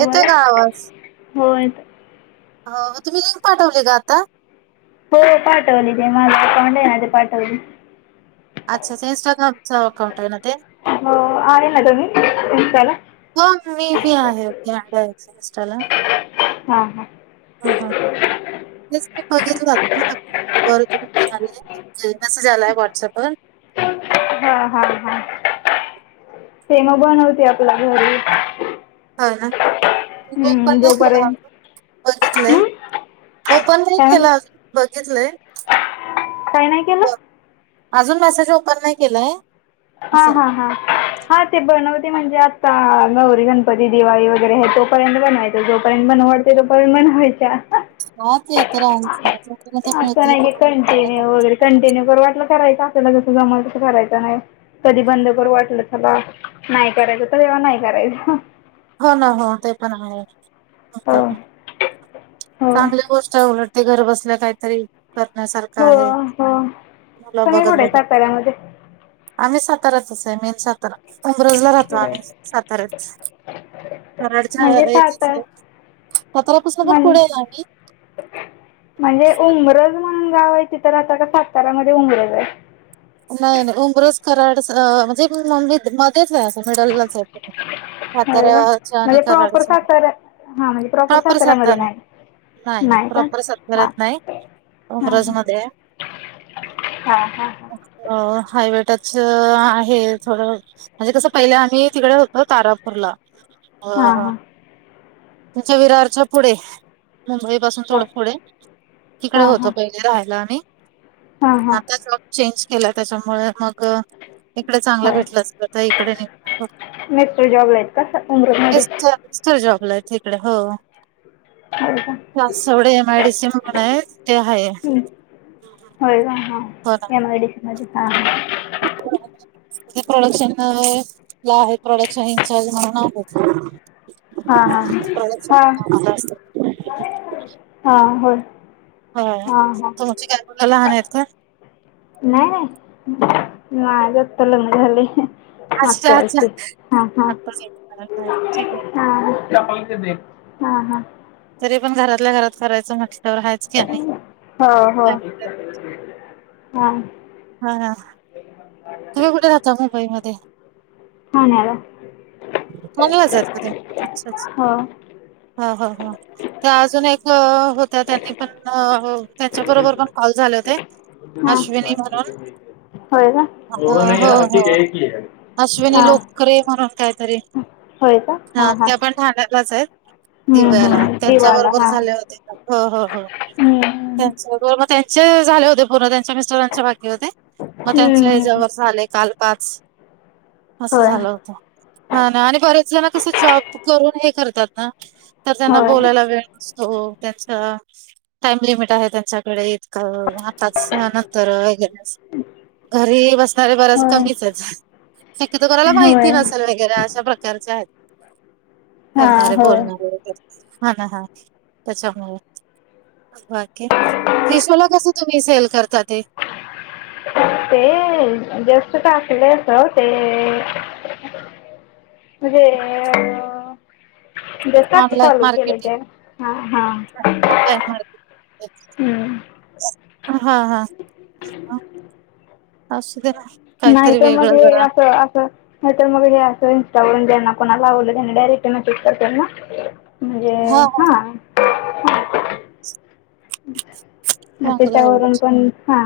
येतोय का आवाज? होय येतोय. हो तुम्ही लिंक पाठवली का आता. हो पाठवली ते माझ [unintelligible] पाठवली. अच्छा इस्टाग्रामचा अकाउंट आहे ना ते? हो आहे ना तुम्ही इंस्टाला? हो मी मी आहे मी आहे इंस्टाला. हां हां ह् ह् तेच मी बघितलं आता. [inaudible] मेसेज यायलाय व्हॉट्सअप वर. हा हा हा ते मग बनवते आपलं घरी. होय ना तूम्ही ओपन हं, नाही केलं जोपर्यंत अजून बघितलंय. हं? ओपन नाही काय म्हणलं केलं अजून बघितलंय. काय नाही केलं? बरं. अजून मेसेज ओपन नाही केलाय. हा असं हा हा. हा ते बनवते म्हणजे आत्ता गौरी गणपती दिवाळी वगैरे आहे तोपर्यंत बनयचं जोपर्यंत बनवू वाटतंय. [unintelligible] हा ते तर हायचं ना जोपर्यंत मिळतंय नाही की तोपर्यंत कंटिन्यू करायचं. वगैरे कंटिन्यू करू वाटलं करायचं आपल जस जमल तसं करायचं हाय कधी बंद करू वाटलं चला नाही करायचं तर तेव्हा नाही करायचं. हो ना हो ते पण हो आहेक. हो चांगल्या गोष्ट अवलटते घर बसल्या काहीतरी. करण्यासारखा हो आहे हो मूल तुम्ही बघत कुठे बघत. साताऱ्यामध्ये आम्ही सातऱ्याच आहे मेन सातारा उंब्रज ला राहतो आम्ही साताार्यात. कराडच्या म्हणजे याच्या सातार आहे साताऱ्यापासून म्हण पुढे आहे आम्ही. म्हणजे उमरज म्हणून गाव आहे तीत राहता का साताऱ्यामध्ये उमरज आहे. नाही नाही उमरस कराड म्हणजे मम्मी मध्येच आहे असं मिडललाच आहे. होय का साताऱ्याच्या आणि म्हणजे प्रॉपर कराडच्या मदी सातारा हां म्हणजे प्रॉपर साताऱ्यामध्ये सातऱ्यात. नाही नाही नाही प्रॉपर हां साताऱ्यात नाही उमरज मध्ये आहे. हा हा ह. अ हायवेटच आहे थोडं. म्हणजे कसं पहिलं आम्ही तिकडे होतो तारापूरला. हां ह हां तुमच्या विरारच्या पुढे. मुंबई पासून हां थोड पुढे तिकडे हां होत हां राहायला आम्ही हां हां मागच्याच मागं चेंज केला त्याच्यामुळे मग इकडे चांगलं होय भेटलं असल तर इकडे निघ मिस्टर जॉबला आहेत का स उमरठमध्ये मिस्टर जॉबला हायत तिकडे हो. का वासवडे एमआयडीसी म्हणून आहे त्यो आहे. हं. होय का ह. हो ना माज काम हाय. [unintelligible] ते प्रोडक्शन ला [inaudible] प्रोडक्शन इंचार्ज म्हणून आहे हां हां प्रॉडक्ट सगळ्या कामात असत्यात हा होय हा हा तुमची काय मुलं लहान आहेत काय नाही नाही माझ आत्ता लग्न झालय अच्छा अच्छा [inaudible] ठीक आहे हा हा हा हा तरी पण घरातल्या घरात करायचं म्हटल्यावर हयच की आणि हो हो काय. हा हा हा तुम्ही कुठे राहता मुंबई मध्ये ठाण्याला ठाणे भागच आहेत का तुम्ही आच्छा आच्छा हो हा हा हा त्या अजून एक होत्या त्यांनी पण त्यांच्या बरोबर पण कॉल झाले होते अश्विनी म्हणून हा हो, होय हो, हो. का आहे अश्विनी हा लोकरे म्हणून काहीतरी हा त्या पण ठाण्यालाच आहेत हम्म दिव्याला हम्म यांच्या दिवाला बरोबर हा झाले होते हो हो हम्म त्यांच्या [inaudible] कॉल म त्यांचे झाले होते पूर्ण त्यांच्या मिस्टरांच्या बाकी होते म त्यांच्या हम्म हम्म याच्यावर झाले काल पाच असं होय झालं होतं हा ना आणि बरेच जण कसं जॉब करून हे करतात ना तर त्यांना होय बोलायला वेळ नसतो त्यांचा टाइम लिमिट आहे त्यांच्याकडे आताच नंतर वगैरे अस घरी बसणारे बराच होय कमीच आहेत शक्यतो कोणाला माहिती होय नसेल हे कारण अशा प्रकारच आहे हा करणारे होय बोलणारे हा ना हा त्याच्यामुळे मग बाकी मेशोला कसं तुम्ही सेल करता ते ते जस्ट टाकलंय अस ते म्हणजे जस्ट आत्ता ऑनलाईन चालू केलय ते मार्केटिंग हा हा ऑनलाईन [inaudible] हम्म हा हा असूदे ना नाही काहीतरी तर मग वेगळं हे जरा असं असं नाही तर मग हे असं इस्टावरून ज्यांना कोणाला आवडलं त्यांनी डायरेक्ट मेसेज करतात ना. म्हणजे हा म चांगलं आहे त्याच्यावरून उलट पण हा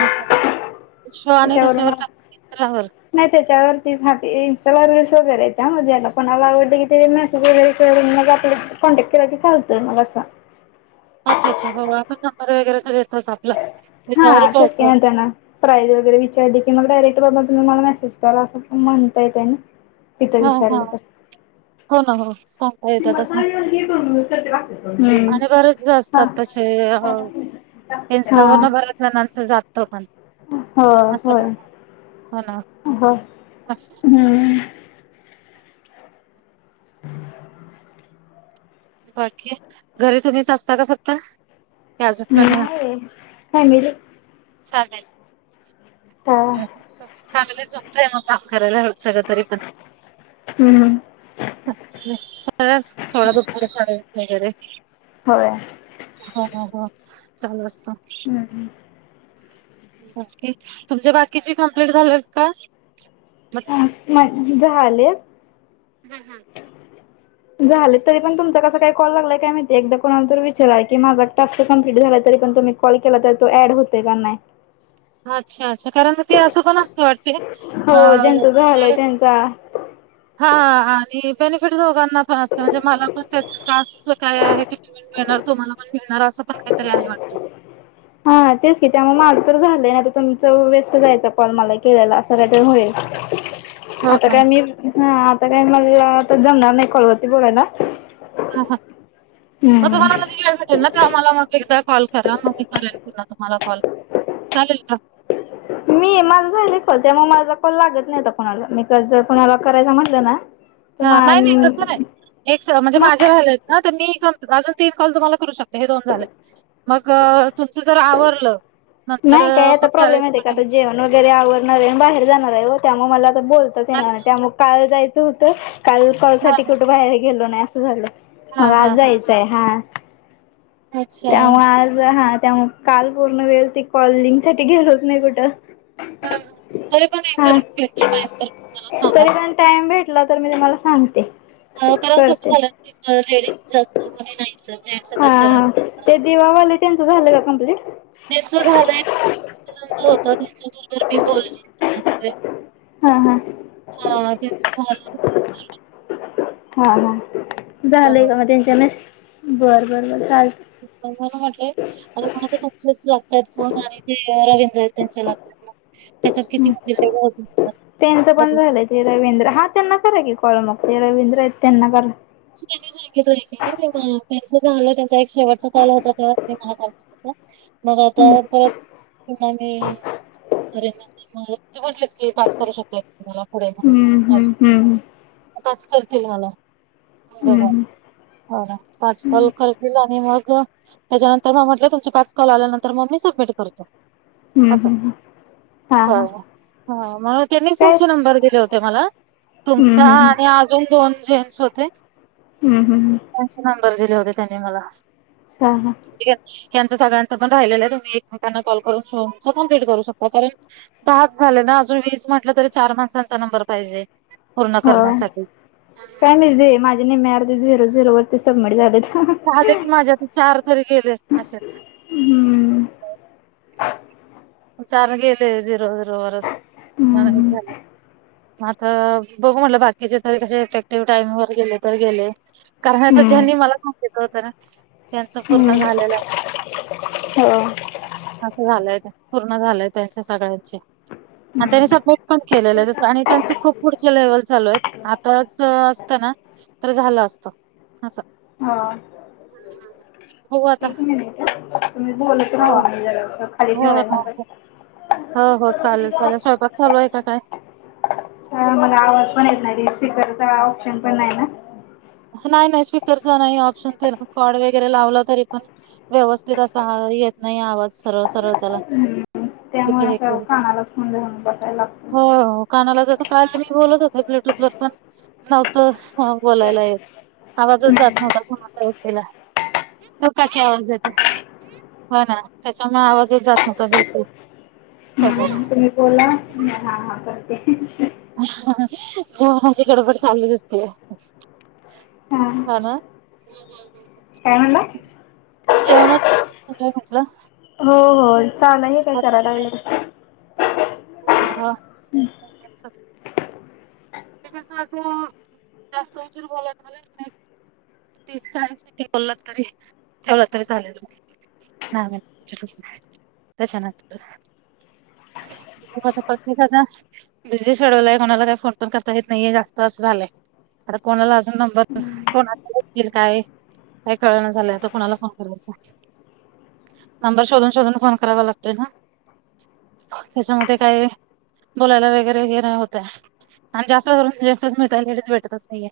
मिशो आणि त्याच्यावरून कशावर टाकताय मिंत्रावर नाही त्याच्यावरती हा इन्स्टाला रिल्स वगैरे येत्या म ज्याला कोणाला आवडलं कि ते मेसेज फोन वगैरे केला की मग आपला कॉन्टॅक्ट केला की चालतय असा अच्छा अच्छा हो आपण नंबर वगैरे तर देतोच आपला त्याच्यावर हा तेच की कळतो नंतरन प्राईज वगैरे विचारली की मग डायरेक्ट बाबा तुम्ही मला मेसेज करा असं म्हणता येतय ना. तिथं हा हा विचारलं तर हो ना हो सांग आणि बरेच जण असतात तसे [unintelligible] हा जणांस जातं पण होय असं पण होय हो ना. बर हम्म [inaudible] बाकी घरी तुम्हीच असता का फक्त? कि अजून कोणी? आहे फॅमिली हा फॅमिली जमतेय मग काम करायला सगळं तरी पण हम् च सगळ्या थोडा दुपारी [unintelligible] वगैरे होय हा हा हा चालू असतं हम्म ओके तुमचे बाकीचे कंप्लिट झालेत का? माझे झाले ह सांग झाले तरीपण तुमचं कसा काय कॉल लागलाय काय माहिती एकदा कोणालातरी विचाराय की माझा टास्क कम्प्लीट झालाय तरी पण तुम्ही कॉल केला तर तो ऍड होतोय का नाय? [inaudible] अच्छा असं कारण ते असं पण असतं वाटते हो अं ज्यांचं झालंय जे त्यांचा [inaudible] हा आणि बेनिफिट दोघांना पण असतं म्हणजे मला पण त्याच टास्क च काय आहे ते मिळणार तुम्हाला पण मिळणार असं पण काहीतरी आहे वाटतं ते हा तेच की त्यामुळे माझं तर झालंय आता तुमच वेस्ट जायचा कॉल मला केलेला. खरं ते होईल हो आता का? काय मी आता काय मला आता तर जमणार नाही कॉलवरती बोलायला. हा हा मग हम्म. तुम्हाला कधी त्यांना का मला मग एकदा कॉल करा मग मी करेन पुन्हा तुम्हाला कॉल चालेल का? मी माझं झालंय कॉल त्यामुळे माझा कॉल लागत नव्हता कोणाला मी क जर कुणाला करायच म्हटलं ना तर ह मा नाही नाही तसं नाही एक म्हणजे मग माझे राहिले आहेत ना तर मी अजून तीन कॉल तुम्हाला करू शक हे दोन झाले. मग तुमचं जर आवरलं नंतर नाही काय मग आता प्रॉब्लेम करायचं येते का म्हंटलं कि आता जेवण वगैरे आवणार हाय आणि बाहेर जाणार आहे त्यामुळे मला आ बोल आज त्यामुळं काल जायचं होतं काल कॉल हां, साठी कुठं बाहेर गेलो नाही असं झालं. हां, मग हां, आज हां. जायचंय हा. अच्छा. त्यामुळे आज ठीक आहे. हा त्यामुळं काल पूर्ण वेळ ते कॉलिंग साठी गेलोच नाही कुठं ह तरी पण एक हां जर भेटला टाईम तर म मला सांगा टाइम भेटला तर मी तुम्हाला सांगते. कारण करते कसं झालं लेडीज जास्त कोणी नाहीचं हाय जेंट्सचं आहेत सगळं तेवावाले त्यांचं झालं का कम्प्लीट? त्याच झालंय त्यांच्या मिस्टरांचं होत त्यांच्या बरोबर मी बोलली बराच वेळ हा हा हा त्यांच झालं बोलून हा हा झालंय बघा. का मग त्यांच्या मिस्ट बर बर बर चालतय. म्हणून म्हंटले आता कोणाच तुमचेच लागतात फोन आणि ते रवींद्र आहेत त्यांच्या लाग त्याच्यात किती हं. होतील तेवढे होतील त्यांचं पण बघू झालं आहे ते रवींद्र हा त्यांना करा की कॉल मग ते रवींद्र आहेत त्यांना करा मी त्यांनी सांगितलंय क त्यांच जे झालं त्यांचा एक शेवटचा कॉल होता तेव्हा त्यांनी मला कॉल केला मग आता परत पुन्हा मी करेन [inaudible] ते म्हटलेत की पाच करू शकतात मला पुढे हं, हं, हं, हं. पाच करतील मला ब हं, हं. बर पाच कॉल करतील आणि मग त्याच्यानंतर म म्हटलं तुमचे पाच कॉल आल्यांनंतर मी सबमिट करतो हं, अस हं, हं. हां ह हां ह मग त्यांनीच काय तुमचे नंबर दिले होते मला हं, तुमचा हं, हं. आणि अजून दोन जेंट्स होते ते.. हम् हम ह.. त्यांचे नंबर दिले होते त्यांनी मला हा हा.. म्हनजे सगळ्यांचं पण राहिलेलं आहे तुम्ही एकमेकांना कॉल करून कंप्लिट करू शकता कारण दहाच झाले ना अजून वीस म्हटलं तरी चार माणसांचा नंबर पाहिजे. पूर्ण हो करण्यासाठी काय नाहीे माझे नेहमी अर्धे झिरो झिरोवरती सबमिट झालेत. झाले की माझे आता चार तरी गेले असेच हम्म.. चार गेले झीरो झीरो वरच म्हना हम्म झाले म आता बघु म्हटलं बाकीचे तरी कसे इफेक्टिव्ह टाईम वर गेले तर गेले कारण आता हम्म ज्यांनी मला सांगितल होतं ना त्यांच पूर्ण हम्म झालेलं आहे. हो असं झालंय पूर्ण झालंय त्याच्या सगळ्यांचे. आणि त्यांनी हम्म सबमिट पण केलेलं आहे, तस त्यांचं खूप पुढचे लेव्हल चालू आहेत. आताच असत ना तर झालं असत अस हां.. हो आता.. हा तुम्ही बोलत राहा हो.. हो [inaudible] हो हो चालेल चालेल.. स्वयंपाक चालू आहे का काय? मला आवाज पण येत नाही [inaudible] ऑप्शन पण आहे ना. नाही नाही स्पीकरचा नाही ऑप्शन कॉड वगैरे लावला तरी पण व्यवस्थित असा येत नाही आवाज सरळ सरळ त्याला हम्म तिथे त्यामुळे हे असं केलं तरी. कानाला फोन लावून बसायला लागतं. हो, हो. कानाला, तर काल मी बोलत होते ब्लूटूथ वर पण नव्हतं बोलायला येतं. आवाजचं जात हम्म नव्हता समोरच्या व्यक्तीला. हो ना त्याच्यामुळे आवाजच जात नव्हता बिलकुल तो पण. हम्म तुम्ही बोला मी हा हा करते. जेवणाची गडबड चालूच असते. हा ना. काय म्हणला? जेवणाची गडबड चालू आहे म्हटलं. हो हो चाललयं हे काय स्वयंपाकाची करायला लागलं. ह. ते कसं असं जास्त उशीर बोलय चालत नाही. तीस चाळीस [inaudible] बोललात तरी ठेवलं तरी झालेल. [inaudible] तर आता प्रत्येकाचा बिझी सोडायला आहे. कोणाला काय फोन पण करता येत नाही, जास्त अस झालंय. आता कोणाला अजून नंबर कोणाला देतील काय? काय कळना झालंय आता कुणाला फोन करायचा. नंबर शोध शोधून फोन करावा लागतोय ना? त्याच्यामध्ये काही, बोलायला वगैरे हे नाही होत आणि जास्त करून जेन्टस मिळत. लेडीज भेटतचं नाहीये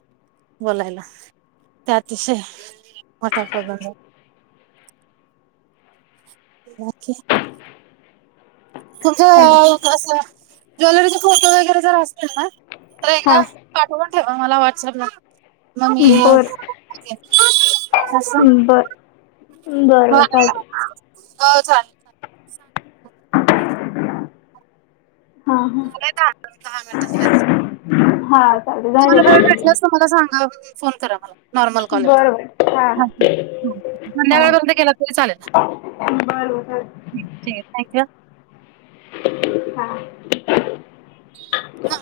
बोलायला. त्या अतिशय, मोठा प्रॉब्लेम झालंय. बाकी? तुमच्या हॅलो असं, ज्वेलरीचे फोटो वगैरे जर असतील ना, तर एका. हा पाठवून ठेवा मला व्हॉट्सप ला, मग मी. बर बरं. हा, चालत हो चालेल. झाले हा. हा झालंय दहा, दहा मिनिटं झालेत. हा. चालते झाले तुम्हाला वेळ का भेटलंस तर मला सांगा फोन करा मला. नॉर्मल कॉल, बरोबर हा हा संध्याकाळपर्यंत केला तरी चालेल. बरं-बरं चालतंय. थँक्यू हा. हा. हा.